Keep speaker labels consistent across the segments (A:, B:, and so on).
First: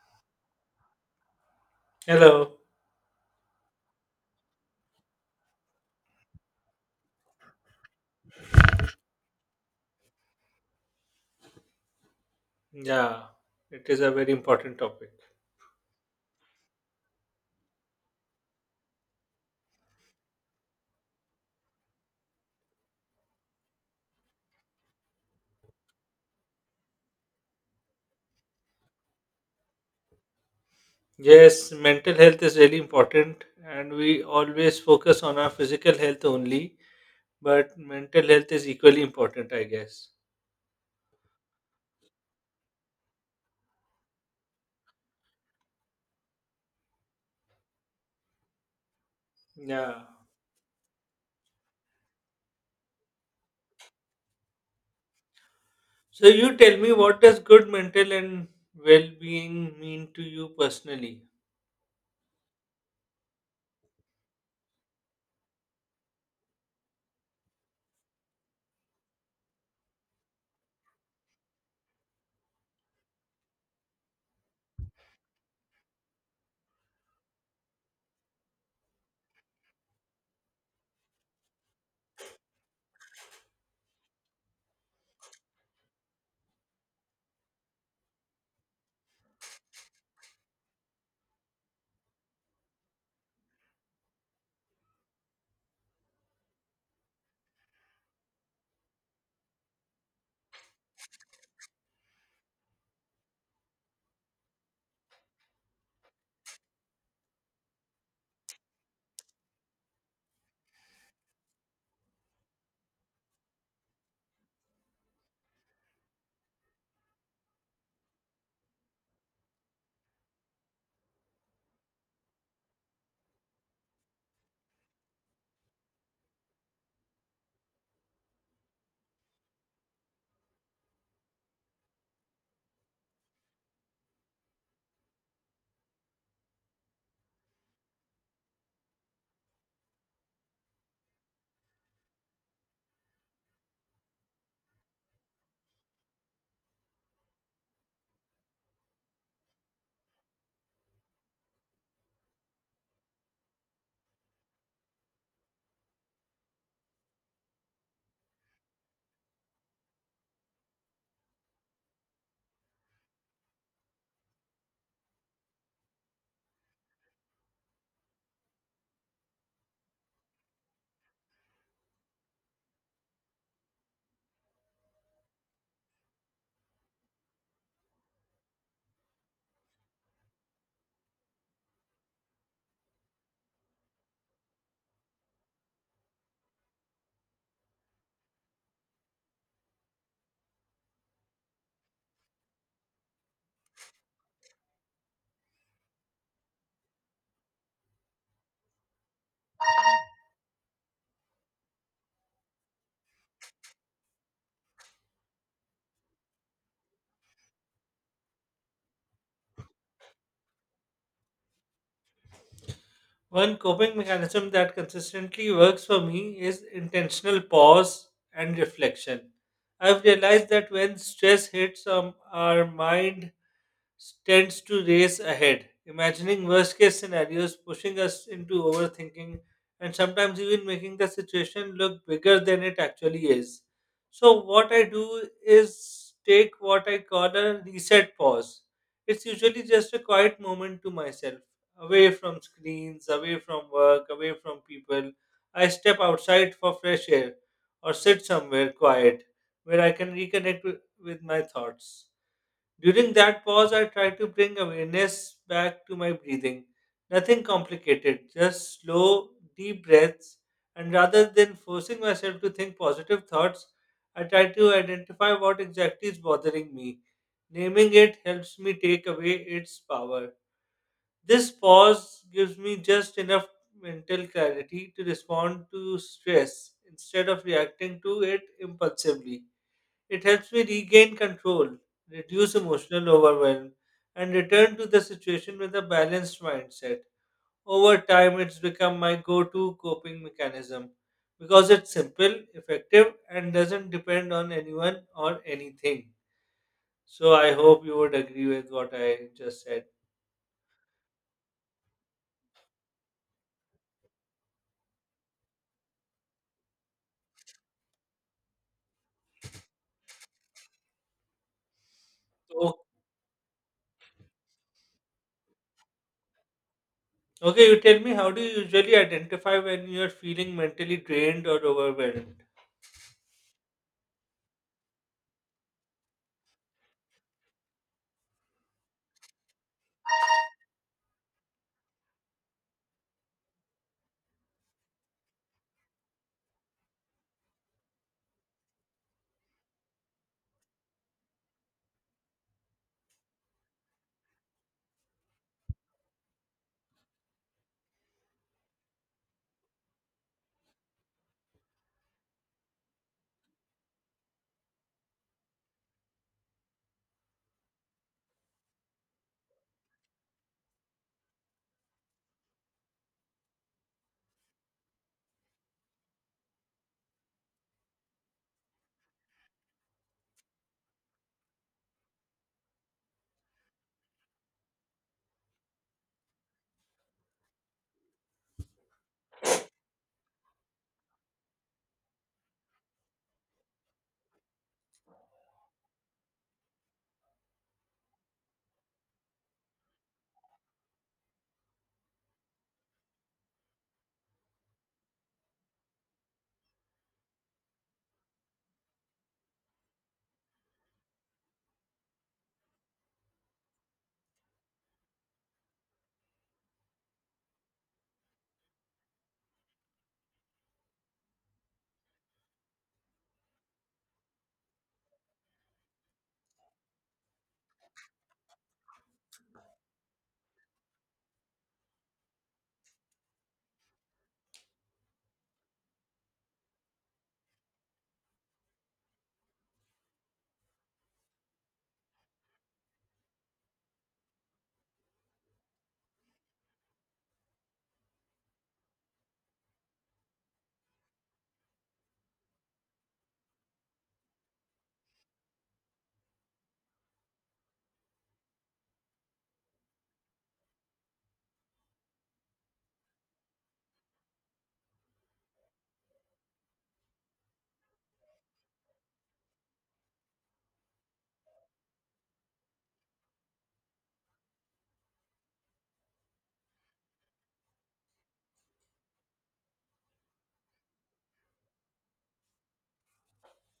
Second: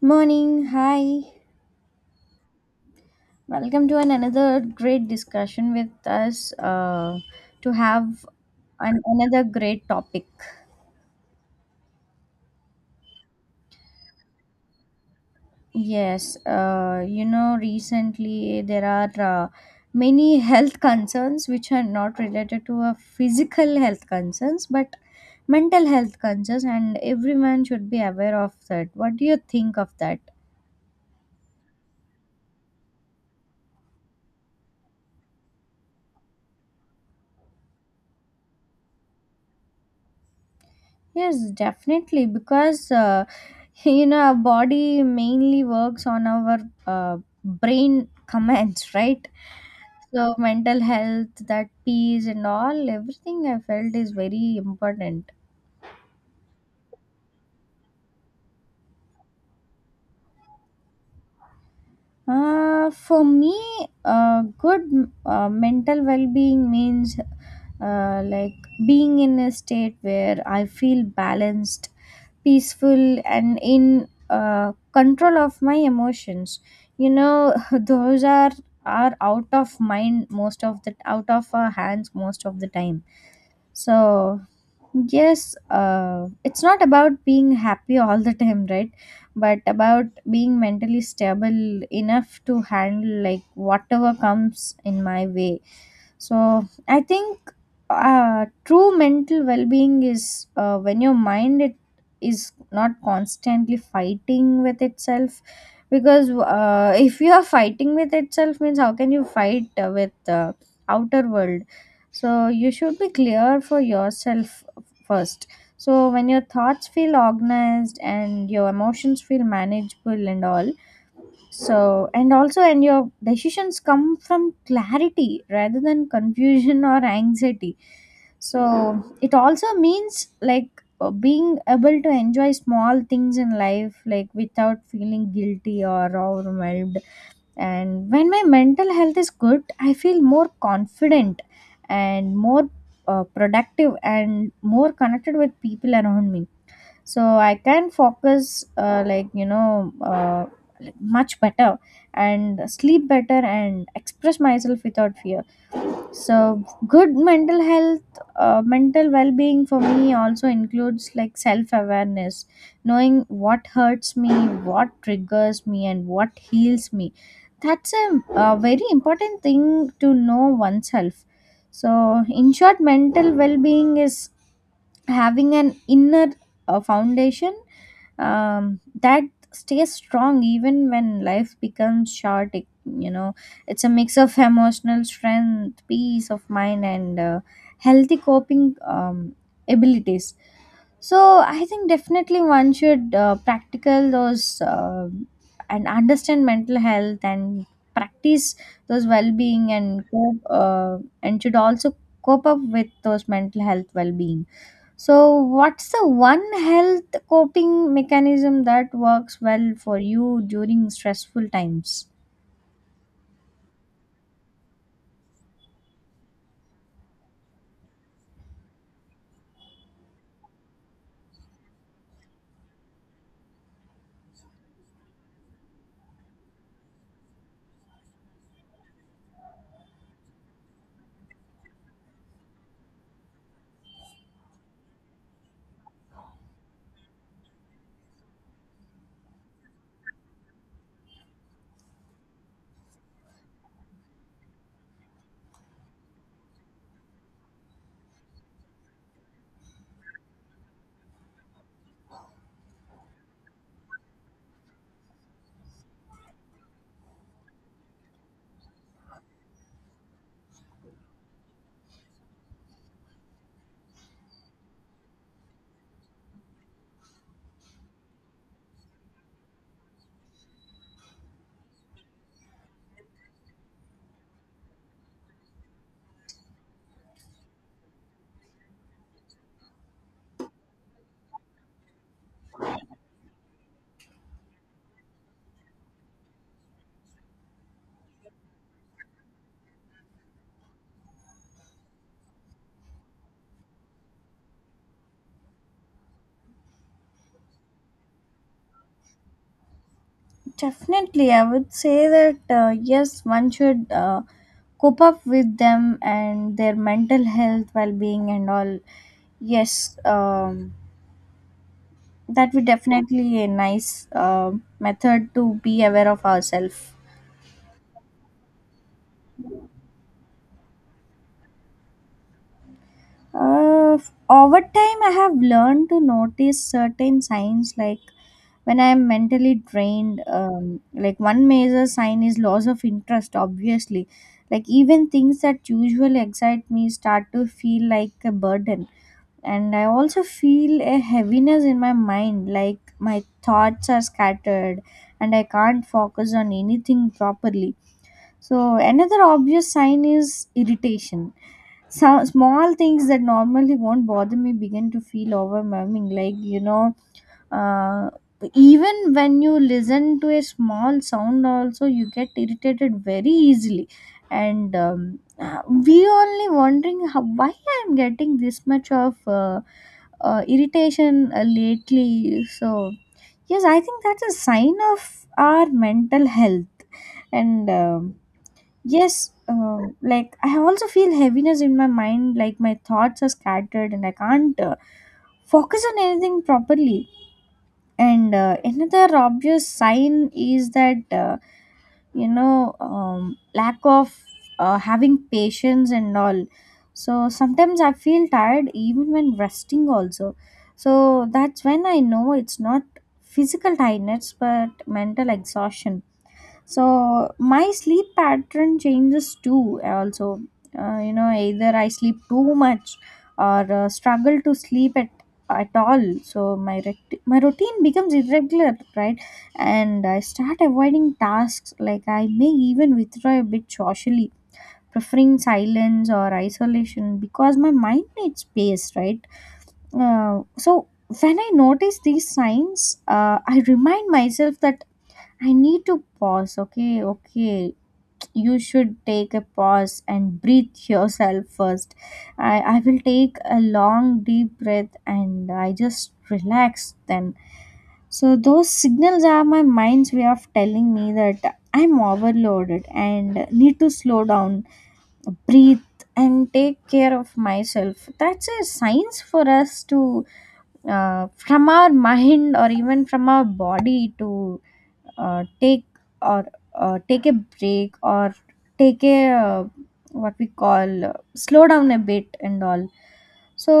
A: Morning, hi.
B: Hello.
A: Welcome to an another great discussion with us, to have another great topic.
B: Yeah, it is a very important topic.
A: Yes, recently there are many health concerns which are not related to a physical health concerns but mental health concerns, and everyone should be aware of that. What do you think of that?
B: Yes, mental health is really important, and we always focus on our physical health only, but mental health is equally important, I guess.
A: Yes, definitely, because you know our body mainly works on our uh, brain commands, right?
B: Yeah.
A: So mental health, that peace, and all everything I felt is very important.
B: So you tell me, what does good mental and well-being mean to you personally?
A: For me, good mental well being means like being in a state where I feel balanced, peaceful, and in control of my emotions. You know, those are out of mind most of the out of our hands most of the time so. Yes, it's not about being happy all the time, right? But about being mentally stable enough to handle like whatever comes in my way. So I think true mental well-being is when your mind it is not constantly fighting with itself. Because if you are fighting with itself, means how can you fight with outer world? So you should be clear for yourself first. So when your thoughts feel organized and your emotions feel manageable and all, so and also and your decisions come from clarity rather than confusion or anxiety. So it also means like being able to enjoy small things in life like without feeling guilty or overwhelmed, and when my mental health is good, I feel more confident and more productive and more connected with people around me. So I can focus, much better and sleep better and express myself without fear. So good mental health, mental well-being for me also includes like self-awareness, knowing what hurts me, what triggers me and what heals me. That's a very important thing, to know oneself. So in short, mental well-being is having an inner foundation that stays strong even when life becomes short, you know. It's a mix of emotional strength, peace of mind, and healthy coping abilities. So I think definitely one should practical those, and understand mental health and practice those well-being and cope, and should also cope up with those mental health well-being. So what's the one health coping mechanism that works well for you during stressful times?
B: One coping mechanism that consistently works for me is intentional pause and reflection. I've realized that when stress hits, our mind tends to race ahead, imagining worst case scenarios, pushing us into overthinking, and sometimes even making the situation look bigger than it actually is. So, what I do is take what I call a reset pause. It's usually just a quiet moment to myself away from screens, away from work, away from people. I step outside for fresh air or sit somewhere quiet where I can with my thoughts. During that pause, I try to bring awareness back to my breathing. Nothing complicated, just slow, deep breaths. And rather than forcing myself to think positive thoughts, I try to identify what exactly is bothering me. Naming it helps me take away its power. This pause gives me just enough mental clarity to respond to stress instead of reacting to it impulsively. It helps me regain control, reduce emotional overwhelm, and return to the situation with a balanced mindset. Over time, it's become my go to coping mechanism because it's simple, effective, and doesn't depend on anyone or anything. So, I hope you would agree with what I just said.
A: Definitely, I would say that, yes, one should cope up with them and their mental health, well being, and all. Yes, that would definitely a nice method to be aware of ourselves.
B: Okay, you tell me, how do you usually identify when you're feeling mentally drained or overwhelmed?
A: Uh, Over time, I have learned to notice certain signs like when I'm mentally drained. Like one major sign is loss of interest, obviously. Like even things that usually excite me start to feel like a burden. And I also feel a heaviness in my mind, like my thoughts are scattered and I can't focus on anything properly. So another obvious sign is irritation. Some small things that normally won't bother me begin to feel overwhelming. Like you know, uh, even when you listen to a small sound, also you get irritated very easily. And we only wondering how, why I'm getting this much of irritation lately. So yes, I think that's a sign of our mental health and. Yes, like I also feel heaviness in my mind, like my thoughts are scattered and I can't focus on anything properly. And another obvious sign is that, lack of having patience and all. So sometimes I feel tired even when resting, also. So that's when I know it's not physical tiredness but mental exhaustion. So my sleep pattern changes too, also. You know, either I sleep too much or struggle to sleep at all. So my routine becomes irregular, right? And I start avoiding tasks, like I may even withdraw a bit socially, preferring silence or isolation because my mind needs space, right? So when I notice these signs, I remind myself that I need to pause. Okay, okay, you should take a pause and breathe yourself first. I will take a long, deep breath and I just relax then. So, those signals are my mind's way of telling me that I'm overloaded and need to slow down, breathe, and take care of myself. That's a science for us to, from our mind or even from our body, to take, or take a break, or take a what we call slow down a bit and all. So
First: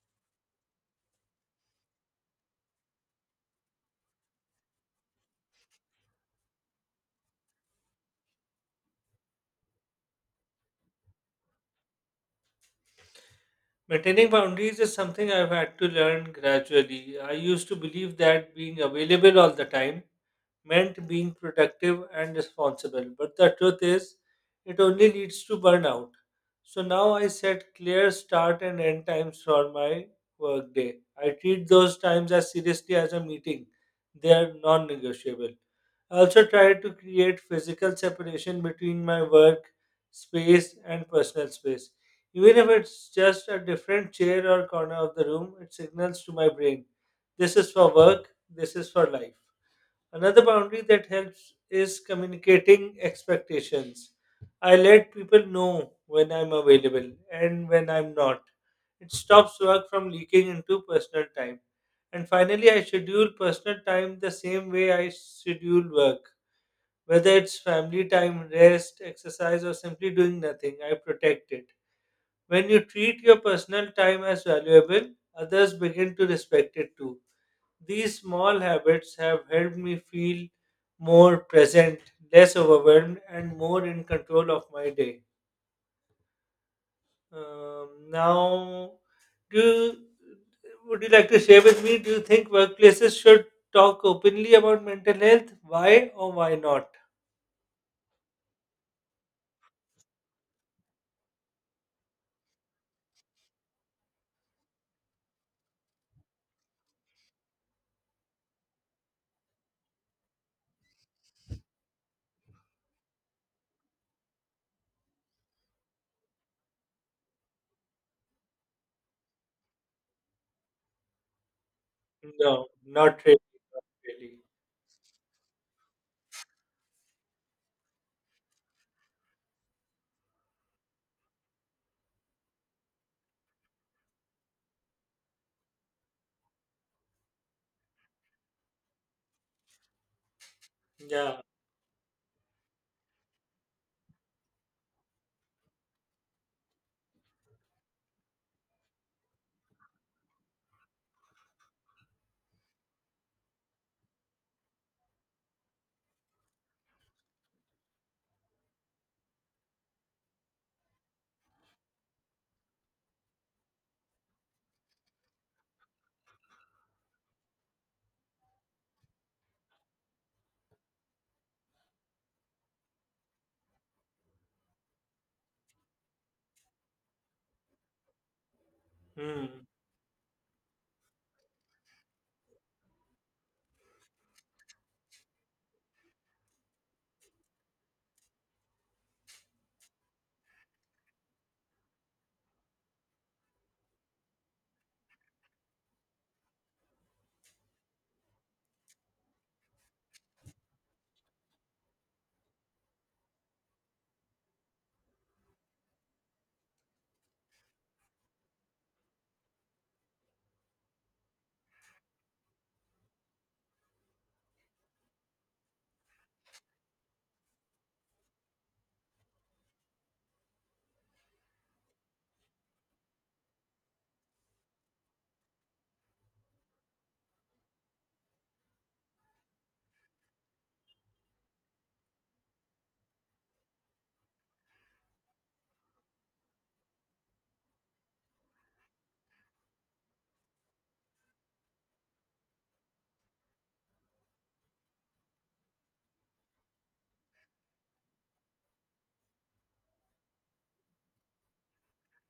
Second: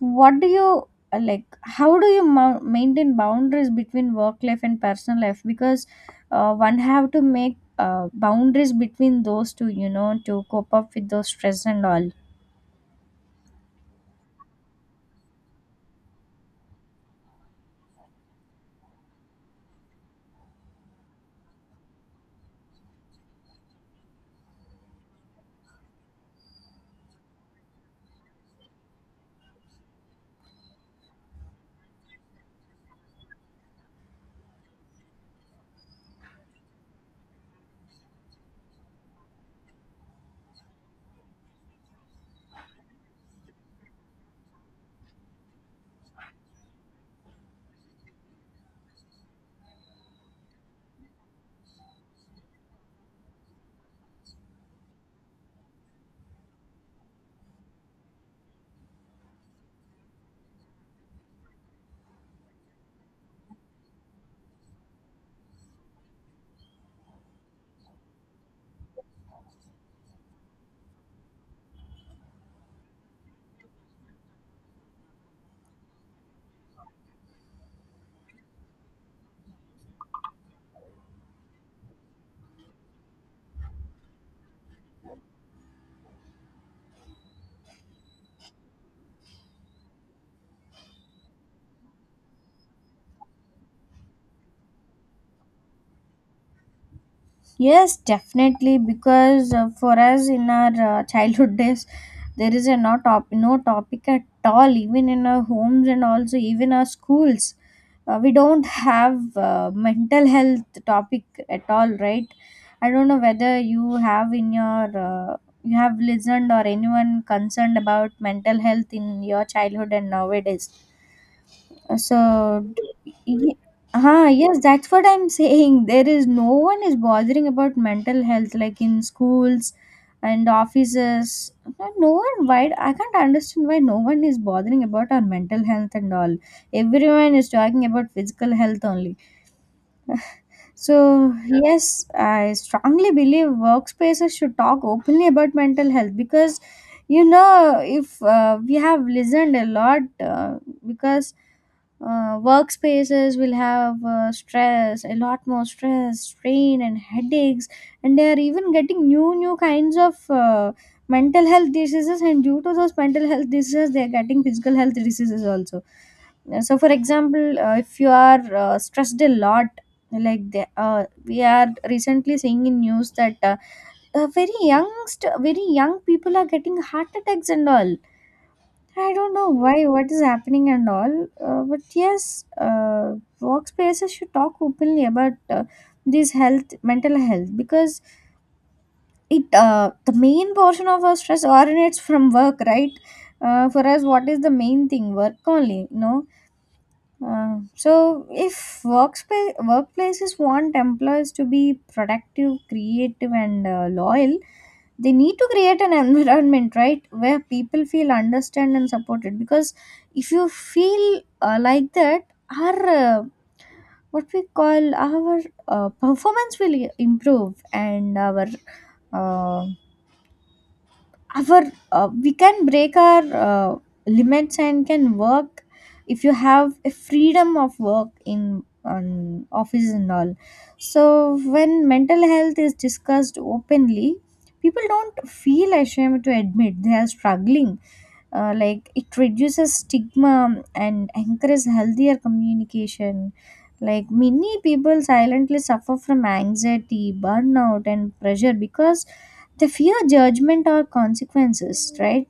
A: what do you, like how do you maintain boundaries between work life and personal life? Because one have to make boundaries between those two, you know, to cope up with those stress and all.
B: Maintaining boundaries is something I've had to learn gradually. I used to believe that being available all the time meant being productive and responsible. But the truth is, it only leads to burnout. So now I set clear start and end times for my workday. I treat those times as seriously as a meeting, they are non negotiable. I also try to create physical separation between my work space and personal space. Even if it's just a different chair or corner of the room, it signals to my brain this is for work, this is for life. Another boundary that helps is communicating expectations. I let people know when I'm available and when I'm not. It stops work from leaking into personal time. And finally, I schedule personal time the same way I schedule work. Whether it's family time, rest, exercise, or simply doing nothing, I protect it. When you treat your personal time as valuable, others begin to respect it too. These small habits have helped me feel more present, less overwhelmed, and more in control of my day. Now, do you, would you like to share with me? Do you think workplaces should talk openly about mental health? Why or why not?
A: Yes, definitely. Because for us in our childhood days, there is a no top no topic at all. Even in our homes and also even our schools, we don't have mental health topic at all, right? I don't know whether you have in your, you have listened or anyone concerned about mental health in your childhood and nowadays. So,
B: No,
A: d-
B: not really.
A: y-
B: Not
A: huh,
B: really.
A: yes, that's what I'm saying. There is no one is bothering about mental health like in schools and offices. No, no one. Why I can't understand why no one is bothering about our mental health and all. Everyone is talking about physical health only. So,
B: Yeah.
A: yeah, yes, I strongly believe workspaces should talk openly about mental health, because you know, if we have listened a lot, because workspaces will have stress, a lot more stress, strain, and headaches, and they are even getting new, new kinds of mental health diseases. And due to those mental health diseases, they are getting physical health diseases also. So, for example, if you are stressed a lot, like we are recently seeing in news that very young people are getting heart attacks and all. I don't
B: Hmm.
A: know why, what is happening and all. But yes, workspaces should talk openly about this health mental health, because it the main portion of our stress originates from work, right? For us, what is the main thing? Work only, no. So, if workspace workplaces want employees to be productive, creative, and loyal, they need to create an environment, right, where people feel understood and supported. Because if you feel like that, our, what we call, our performance will improve, and uh, our we can break our limits and can work if you have a freedom of work in on office and all. So when mental health is discussed openly, people don't feel ashamed to admit they are struggling. Like, it reduces stigma and encourages healthier communication. Like many people silently suffer from anxiety, burnout and pressure because they fear judgment or consequences, right?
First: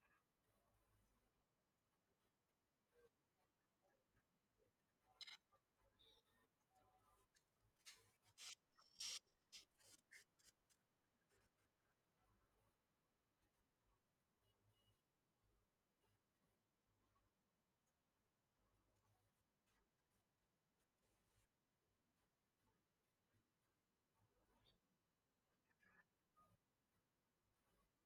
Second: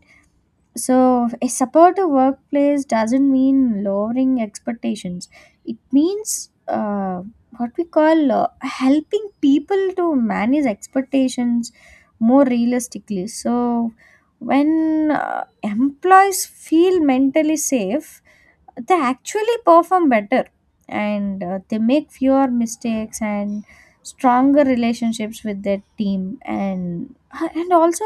A: So, a supportive workplace doesn't mean lowering expectations. It means, what we call, helping people to manage expectations more realistically. So, when employees feel mentally safe, they actually perform better, and they make fewer mistakes and stronger relationships with their team, and also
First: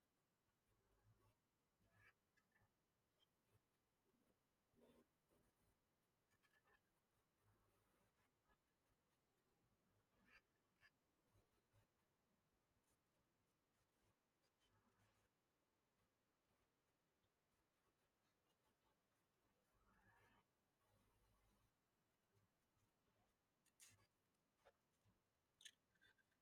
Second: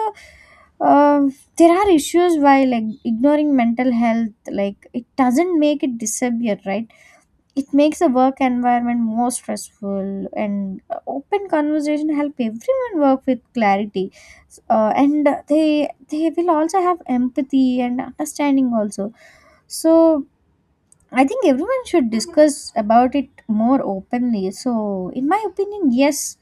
A: uh, there are issues why, like ignoring mental health, like it doesn't make it disappear, right? It makes the work environment more stressful, and open conversation help everyone work with clarity, and they will also have empathy and understanding also. So I think everyone should discuss about it more openly. So, in my opinion, yes,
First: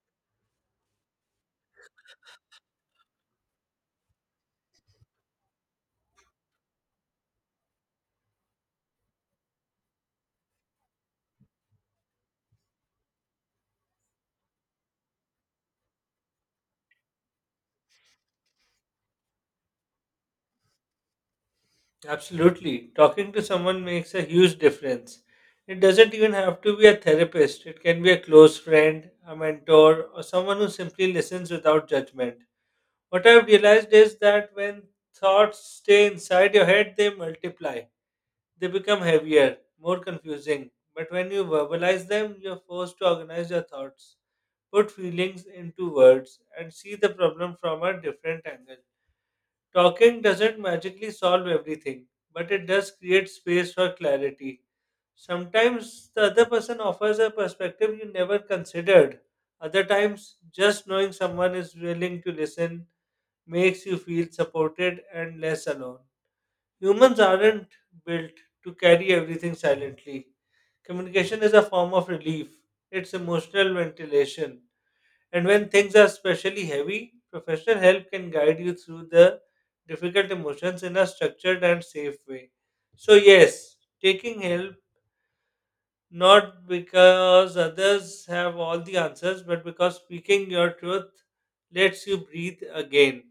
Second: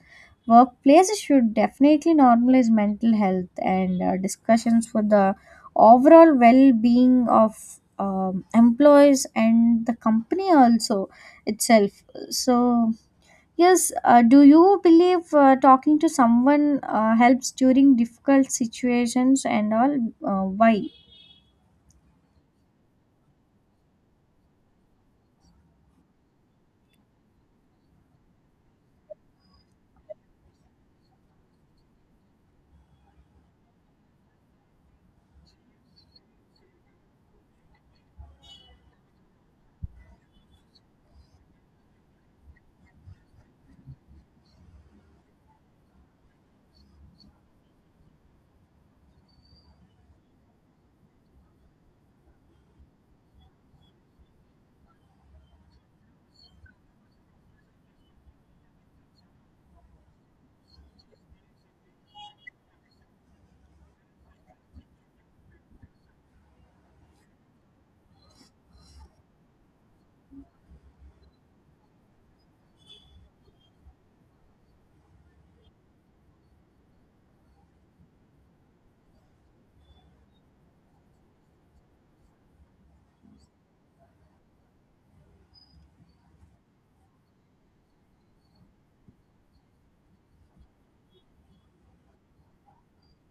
A: workplaces should definitely normalize mental health and discussions for the overall well-being of employees and the company also itself. So, yes, do you believe talking to someone helps during difficult situations and all? Why?
B: Absolutely. Talking to someone makes a huge difference. It doesn't even have to be a therapist, it can be a close friend, a mentor, or someone who simply listens without judgment. What I've realized is that when thoughts stay inside your head, they multiply. They become heavier, more confusing. But when you verbalize them, you're forced to organize your thoughts, put feelings into words, and see the problem from a different angle. Talking doesn't magically solve everything, but it does create space for clarity. Sometimes the other person offers a perspective you never considered. Other times, just knowing someone is willing to listen makes you feel supported and less alone. Humans aren't built to carry everything silently. Communication is a form of relief, it's emotional ventilation. And when things are especially heavy, professional help can guide you through the difficult emotions in a structured and safe way. So, yes, taking help, not because others have all the answers, but because speaking your truth lets you breathe again.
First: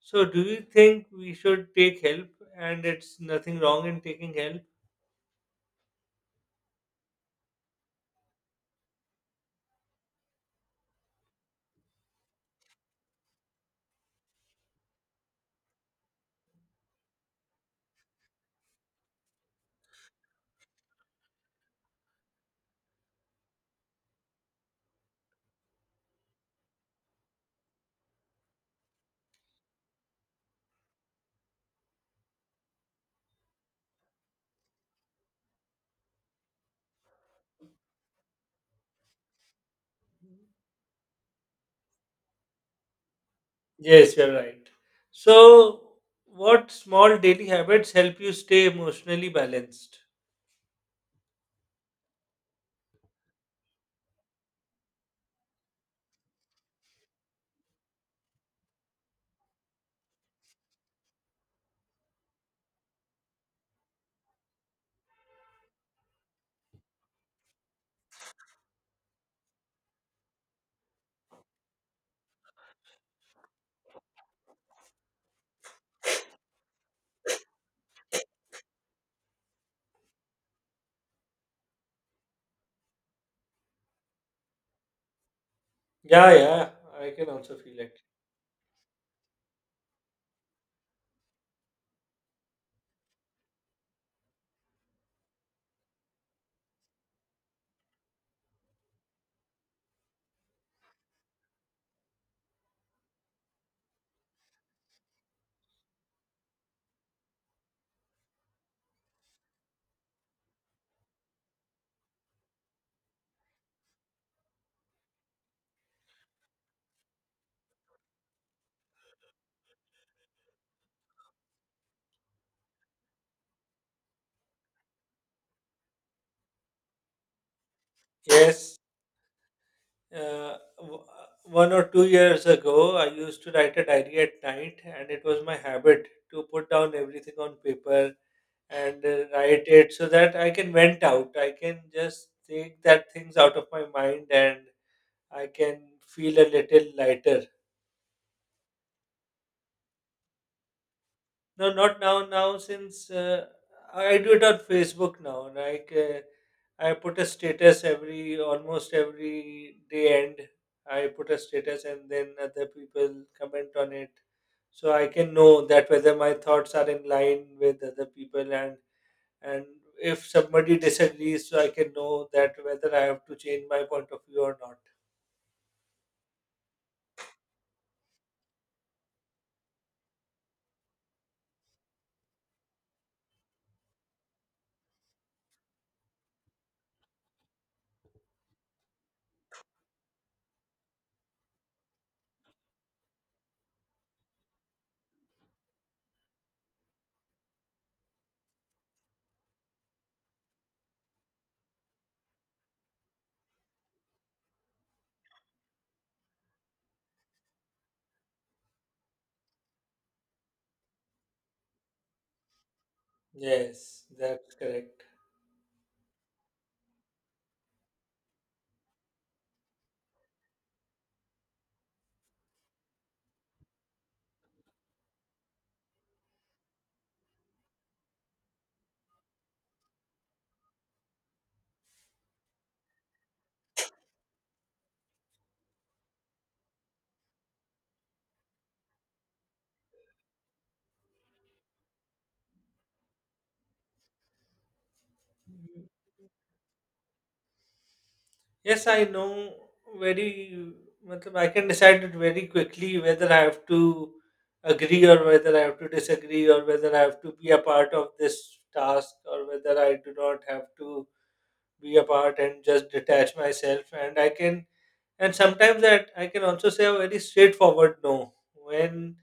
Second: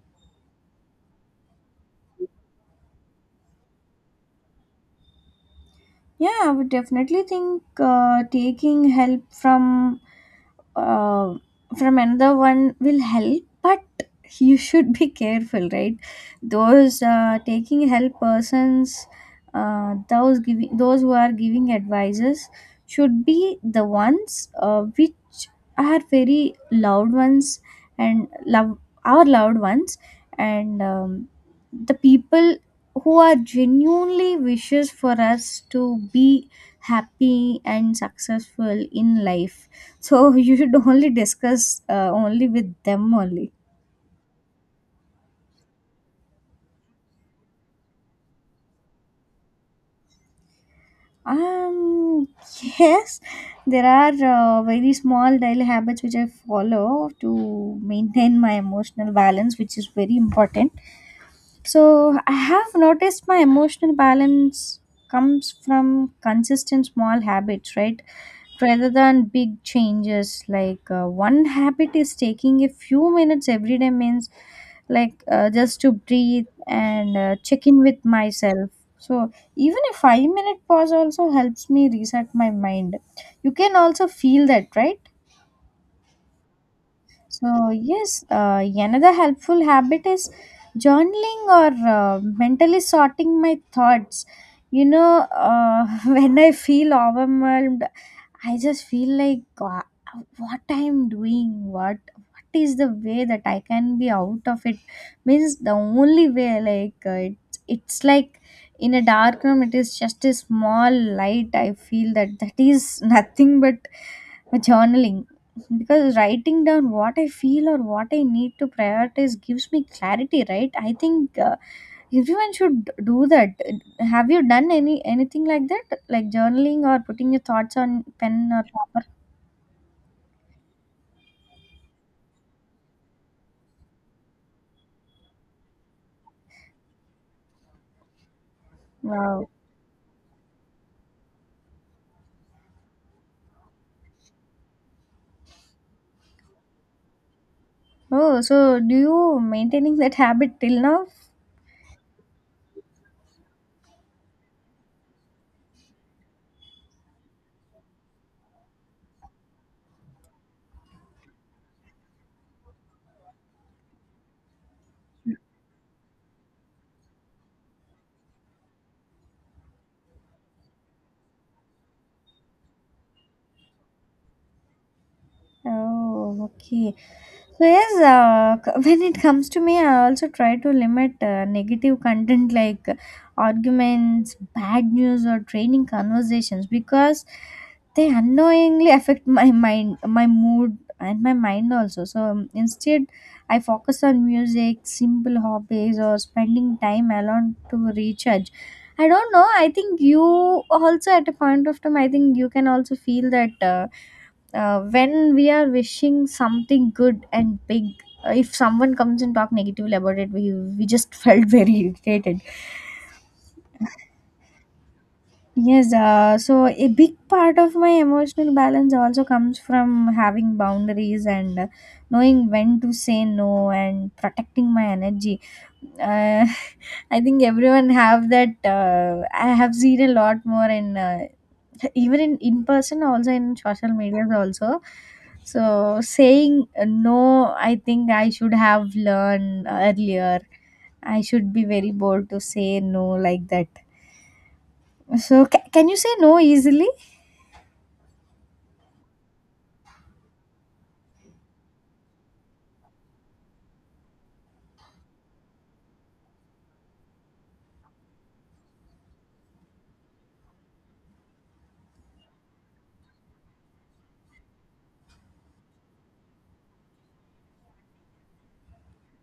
B: So, do you think we should take help and it's nothing wrong in taking help?
A: Yeah, I would definitely think taking help from, uh, from another one will help, but you should be careful, right? Those, taking help persons those giving those who are giving advices should be the ones, which are very loved ones and love our loved ones, and the people who are genuinely wishes for us to be happy and successful in life. So you should only discuss, only with them only.
B: Yes, you're right. So, what small daily habits help you stay emotionally balanced?
A: Um, yes, there are very small daily habits which I follow to maintain my emotional balance, which is very important. So I have noticed my emotional balance comes from consistent small habits, right? Rather than big changes. Like one habit is taking a few minutes every day, means like just to breathe and check in with myself. So even a 5 minute pause also helps me reset my mind. You can also feel that, right?
B: Yeah, yeah, I can also
A: So,
B: feel it.
A: yes, another helpful habit is journaling or mentally sorting my thoughts. When I feel overwhelmed I just feel like what I'm doing, what is the way that I can be out of it? Means the only way, like it's like in a dark room, it is just a small light. I feel that is nothing but journaling, because writing down what I feel or what I need to prioritize gives me clarity, right? I think. Everyone should do that. Have you done anything like that, like journaling or putting your thoughts on pen or
B: Yes,
A: paper?
B: 1 or 2 years ago, I used to write a diary at night, and it was my habit to put down everything on paper and
A: Wow.
B: write it so that I can vent out. I can just take that things out of my mind, and I can feel a little lighter.
A: Oh, so do you maintaining that habit till now?
B: No, not now. Now, since I do it on Facebook now, like, I put a status every almost every day end. I put a status and then other people comment on it, so I can know that whether my thoughts are in line with other people, and and if somebody disagrees, so I can know that whether I have to change my point of view or not.
A: Oh, okay. So yes, when it comes to me, I also try to limit negative content like arguments, bad news, or draining conversations, because they unknowingly affect my mind, my mood, and my mind also. So instead, I focus on music, simple hobbies, or spending time alone to recharge. I don't know. I think you also at a point of time. I think you can also feel that. When we are wishing something good and big, if someone comes and talk negatively about it, we just felt very irritated.
B: Yes, that's correct.
A: Yes, so a big part of my emotional balance also comes from having boundaries and, knowing when to say no and protecting my energy. uh, I think everyone have that. I have seen a lot more in, even in person, also in social medias also. So saying no, I think I should have learned earlier. I should be very bold to say no like that. So can you say no easily?
B: Yes, I know very, matlab, I can decide it very quickly whether I have to agree or whether I have to disagree or whether I have to be a part of this task or whether I do not have to be a part and just detach myself. And sometimes that I can also say a very straightforward no when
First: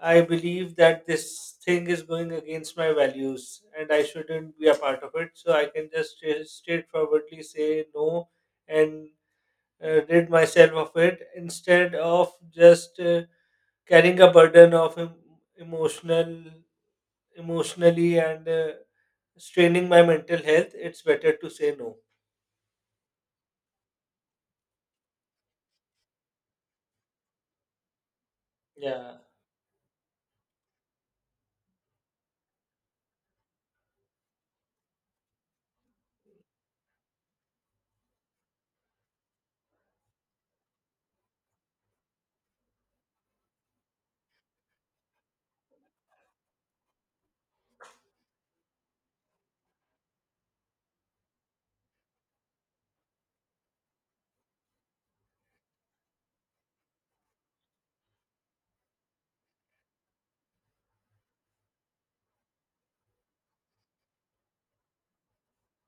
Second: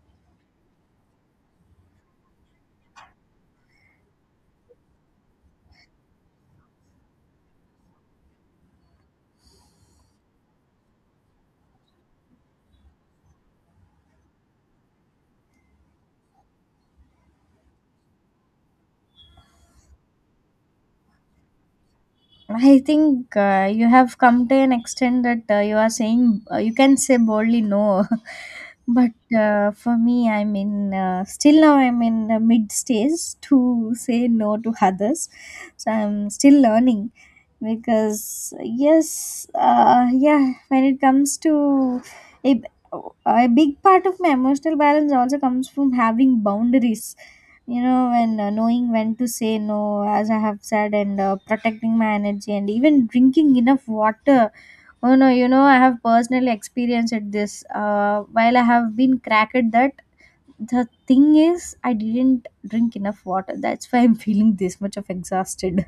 B: I believe that this thing is going against my values and I shouldn't be a part of it. So I can just straightforwardly say no and rid myself of it instead of just carrying a burden of em- emotional emotionally and straining my mental health. It's better to say no.
A: I think you have come to an extent that you are saying you can say boldly no, but
B: Yeah.
A: for me, I'm in, still now, I'm in mid stage to say no to others, so I'm still learning. Because yes, yeah, when it comes to a, a big part of my emotional balance also comes from having boundaries, you know, and knowing when to say no, as I have said, and protecting my energy and even drinking enough water. Oh no, you know, I have personally experienced this, while I have been cracked that the thing is, I didn't drink enough water. That's why I'm feeling this much of exhausted.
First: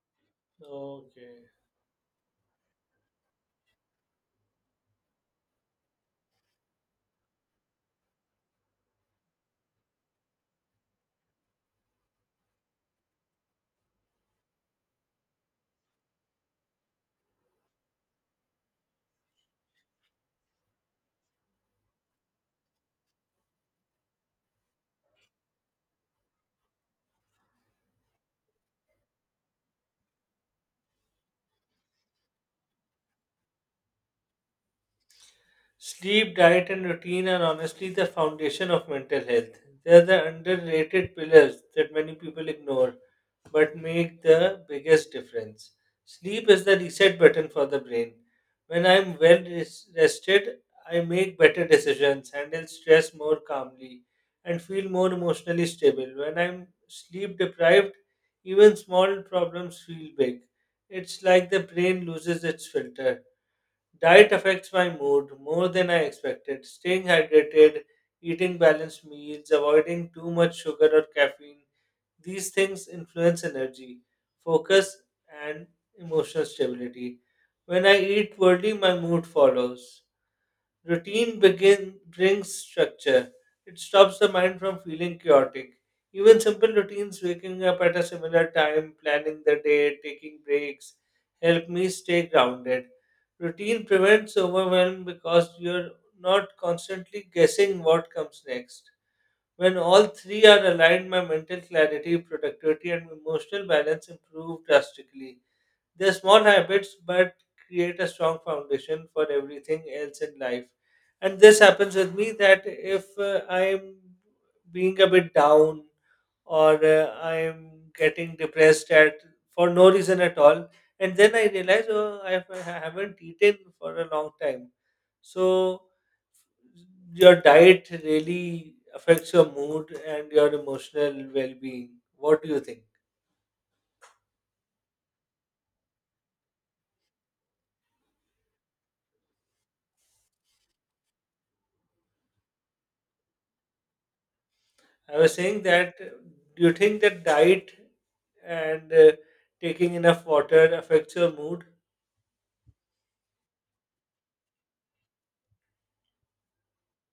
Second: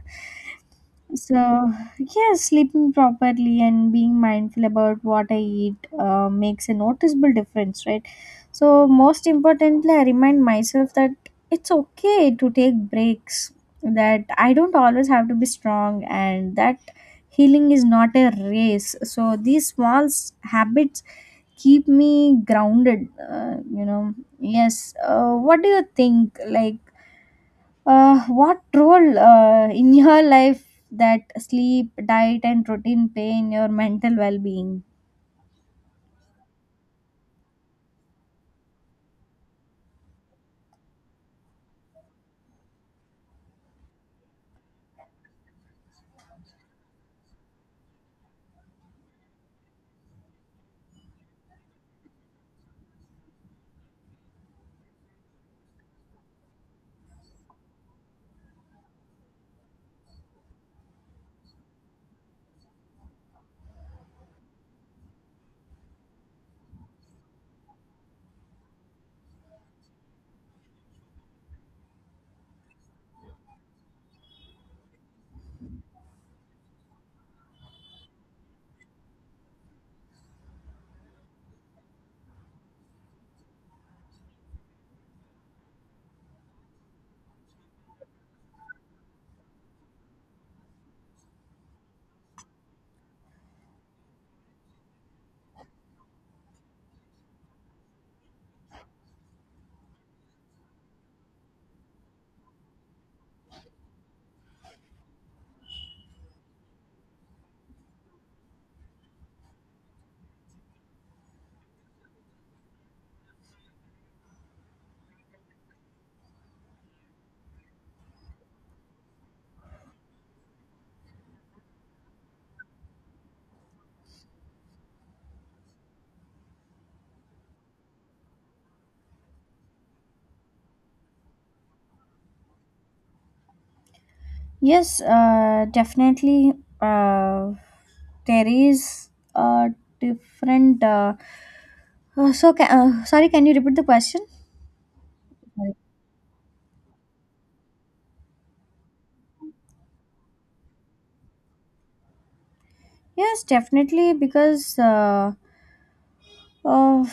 B: Okay.
A: So, yeah, sleeping properly and being mindful about what I eat makes a noticeable difference, right? So, most importantly, I remind myself that it's okay to take breaks, that I don't always have to be strong, and that healing is not a race. So, these habits keep me grounded, you know. Yes, what do you think? Like, what role, in your life, that sleep, diet, and routine play in your mental well-being?
B: Sleep, diet, and routine are honestly the foundation of mental health. They're the underrated pillars that many people ignore but make the biggest difference. Sleep is the reset button for the brain. When I'm well rested, I make better decisions, handle stress more calmly, and feel more emotionally stable. When I'm sleep deprived, even small problems feel big. It's like the brain loses its filter. Diet affects my mood more than I expected. Staying hydrated, eating balanced meals, avoiding too much sugar or caffeine, these things influence energy, focus, and emotional stability. When I eat worthy, my mood follows. Routine begin brings structure. It stops the mind from feeling chaotic. Even simple routines, waking up at a similar time, planning the day, taking breaks, help me stay grounded. Routine prevents overwhelm because you're not constantly guessing what comes next. When all three are aligned, my mental clarity, productivity, and emotional balance improve drastically. They're small habits, but create a strong foundation for everything else in life. And this happens with me that if I'm being a bit down or I'm getting depressed at for no reason at all, and then I realize, oh, I haven't eaten for a long time. So your diet really affects your mood and your emotional well-being. What do you think?
A: Yes, definitely. Uh, there is a different. So, ca- Sorry, can you repeat the question?
B: I was saying
A: Right.
B: that, do you think that diet and taking enough water affects your mood?
A: Yes, definitely, because uh,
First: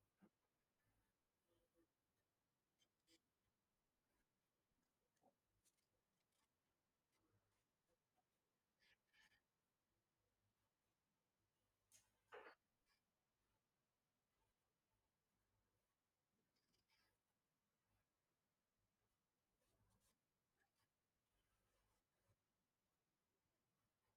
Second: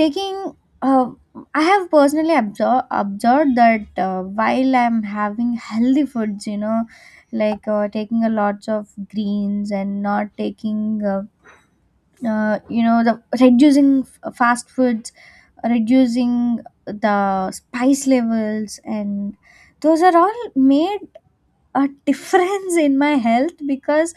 A: taking uh, I have personally observed that, while I'm having healthy foods, you know, like taking a lots of greens and not taking, you know, the reducing fast foods, reducing the spice levels, and those are all made a difference in my health, because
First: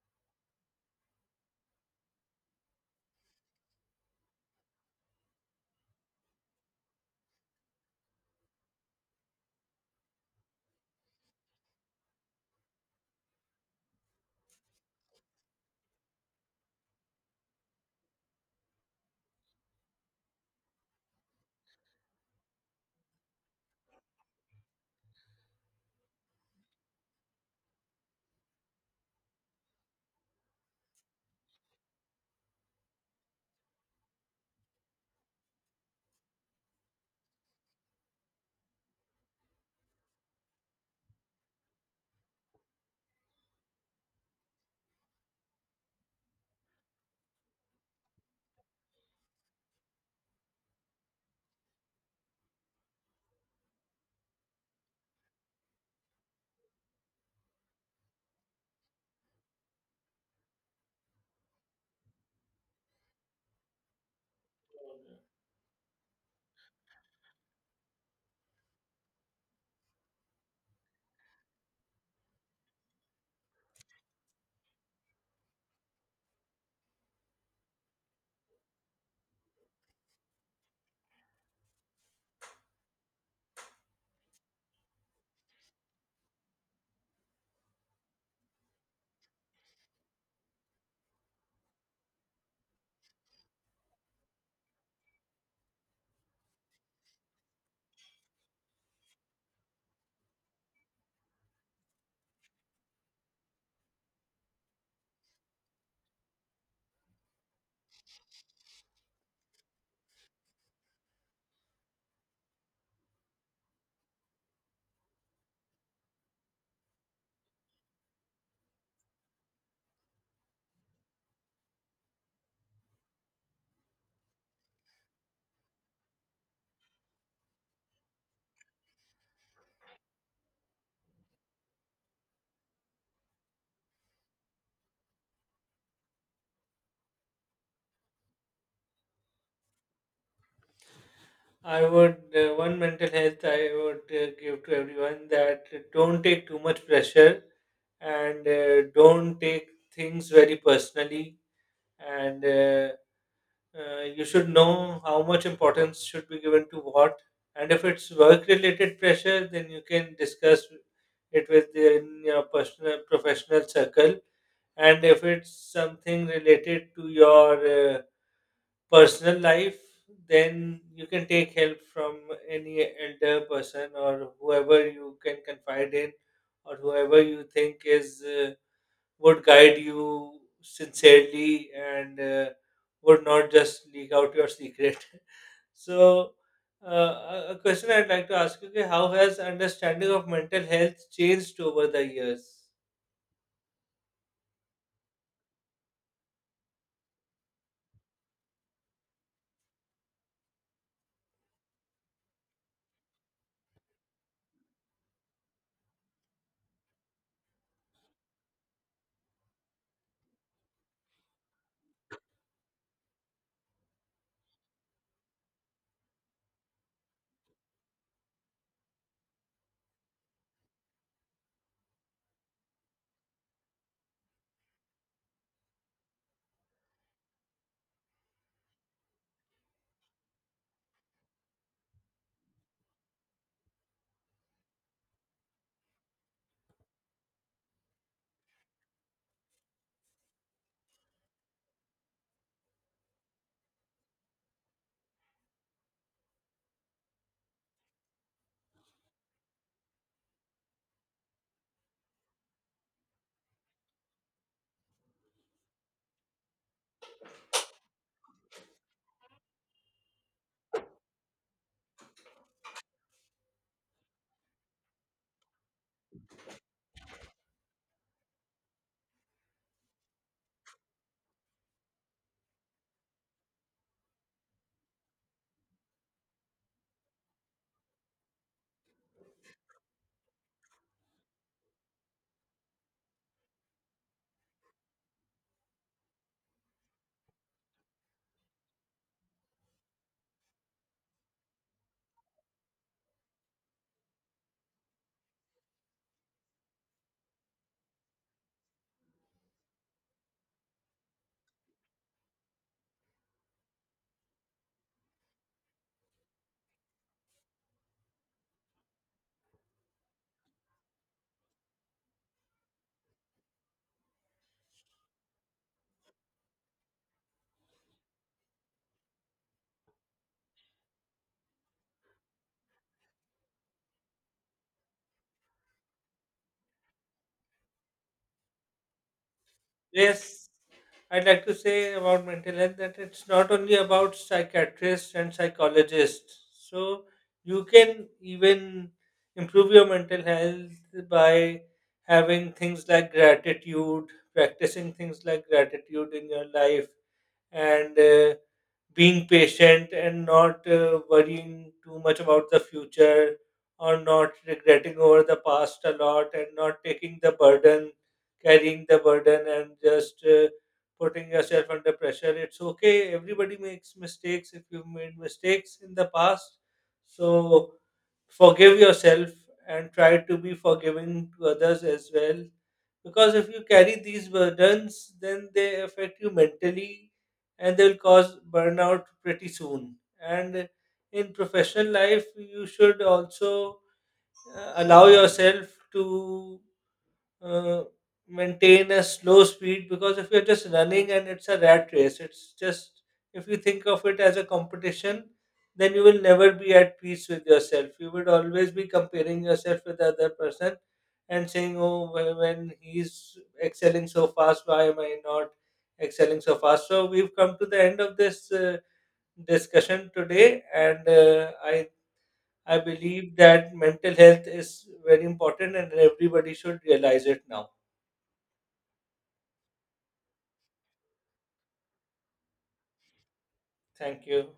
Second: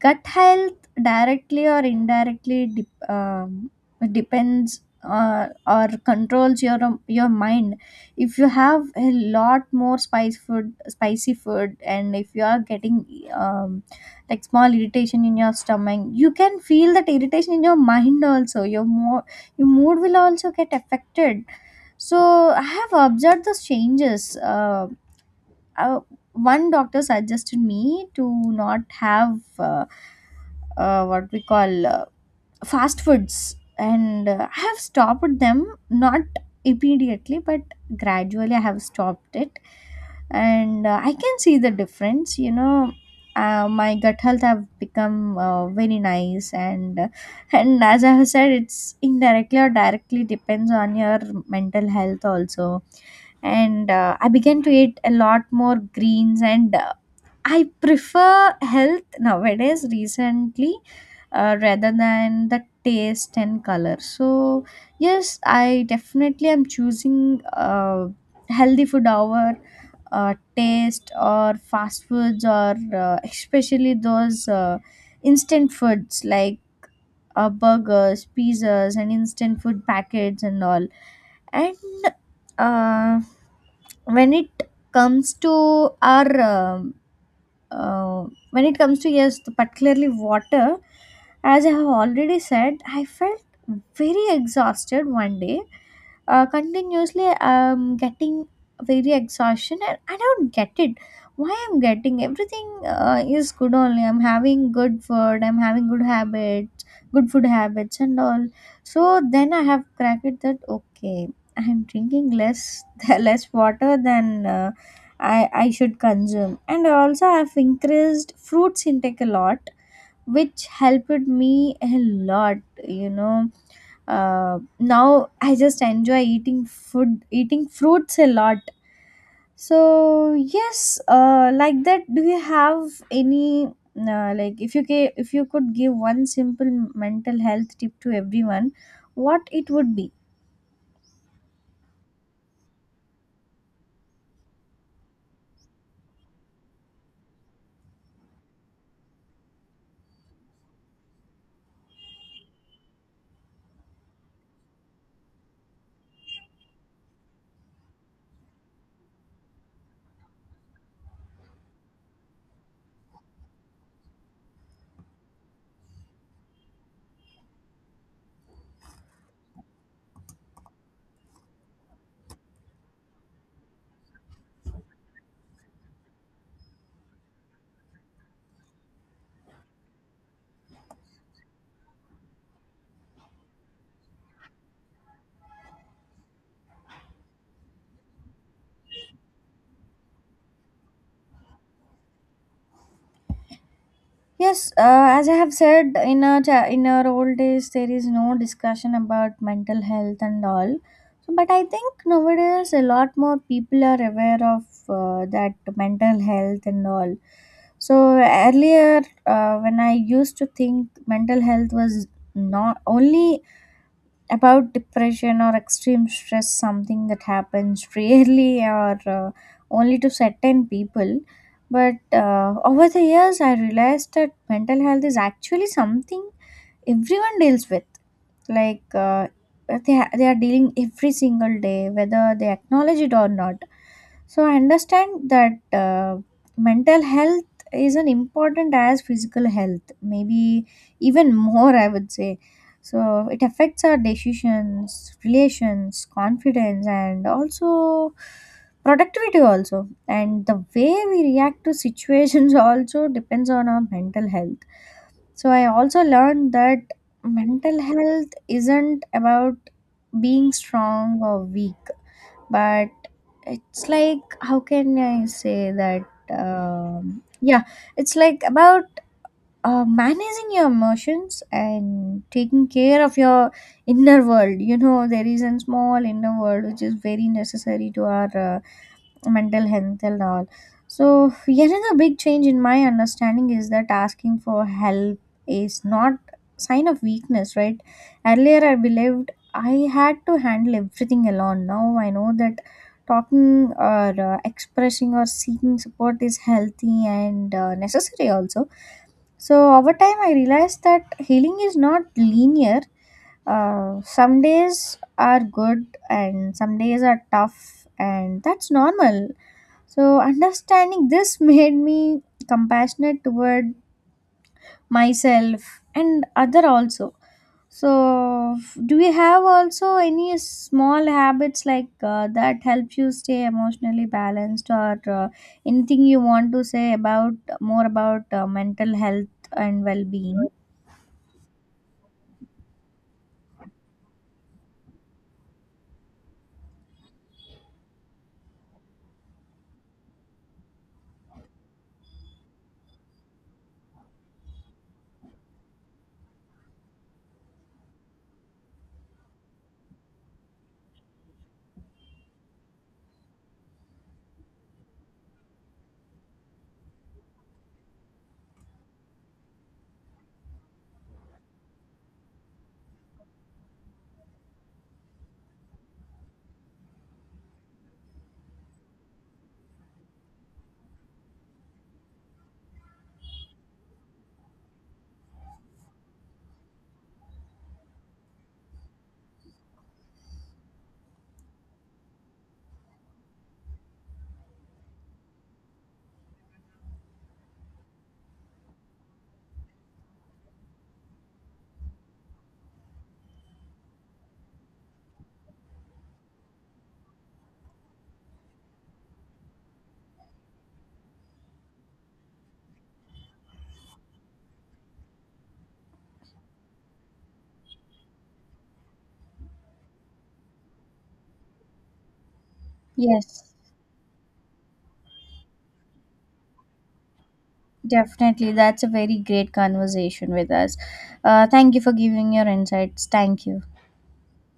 A: gut health directly or indirectly depends, or controls your mind. If you have a lot more spice food spicy food and if you are getting, um, like, small irritation in your stomach, you can feel that irritation in your mind also. Your mood will also get affected. So I have observed those changes. Uh, One doctor suggested me to not have, what we call, fast foods, and I have stopped them, not immediately but gradually. I have stopped it, and I can see the difference, you know. My gut health have become very nice, and, and as I have said, it's indirectly or directly depends on your mental health also. And I began to eat a lot more greens, and I prefer health nowadays recently, rather than the taste and color. So, yes, I definitely am choosing healthy food over taste or fast foods, or especially those, instant foods like burgers, pizzas, and instant food packets and all. And uh, when it comes to our uh, when it comes to, yes, the particularly water, as I have already said, I felt very exhausted one day, continuously getting very exhaustion, and I don't get it why I'm getting everything. Is good only. I'm having good food, I'm having good habits, good food habits and all. So then I have cracked it that, okay, I'm drinking less less water than I should consume. And also I've increased fruits intake a lot, which helped me a lot, you know. Now I just enjoy eating food, eating fruits a lot. So yes, like that. Do you have any like if you if you could give one simple mental health tip to everyone, what it would be?
B: I would One mental health I would give to everyone: that don't take too much pressure and don't take things very personally, and you should know how much importance should be given to what. And if it's work related pressure, then you can discuss it within your personal professional circle. And if it's something related to your personal life, then you can take help from any elder person or whoever you can confide in, or whoever you think is would guide you sincerely and would not just leak out your secret. So, a question I'd like to ask you: okay, how has understanding of mental health changed over the years?
A: Yes, as I have said, in our in our old days, there is no discussion about mental health and all. So, but I think nowadays a lot more people are aware of that mental health and all. So earlier, when I used to think mental health was not only about depression or extreme stress, something that happens rarely, or only to certain people. But over the years I realized that mental health is actually something everyone deals with, like they are dealing every single day, whether they acknowledge it or not. So I understand that mental health is an important as physical health, maybe even more, I would say. So it affects our decisions, relations, confidence, and also productivity also, and the way we react to situations also depends on our mental health. So I also learned that mental health isn't about being strong or weak, but it's like, how can I say that? Yeah, it's like about managing your emotions and taking care of your inner world. You know, there is a small inner world which is very necessary to our mental health and all. So yet another big change in my understanding is that asking for help is not sign of weakness, right? Earlier I believed I had to handle everything alone. Now I know that talking, or expressing, or seeking support is healthy and necessary also. So over time, I realized that healing is not linear. Some days are good and some days are tough, and that's normal. So understanding this made me compassionate toward myself and other also. So do you have also any small habits like that help you stay emotionally balanced, or anything you want to say about more about mental health and well-being?
B: Yes. I'd like to say about mental health that it's not only about psychiatrists and psychologists. So you can even improve your mental health by having things like gratitude, practicing things like gratitude in your life, and being patient and not worrying too much about the future, or not regretting over the past a lot, and not taking the burden, carrying the burden, and just putting yourself under pressure. It's okay, everybody makes mistakes. If you've made mistakes in the past, so forgive yourself and try to be forgiving to others as well, because if you carry these burdens, then they affect you mentally and they'll cause burnout pretty soon. And in professional life, you should also allow yourself to uh, maintain a slow speed, because if you're just running and it's a rat race, it's just, if you think of it as a competition, then you will never be at peace with yourself. You would always be comparing yourself with the other person and saying, "Oh, when he's excelling so fast, why am I not excelling so fast?" So we've come to the end of this discussion today, and I believe
A: Yes,
B: that mental health is very important, and everybody should realize it now.
A: definitely. That's a very great conversation with us. Thank you for giving your insights. Thank you.
B: Thank you.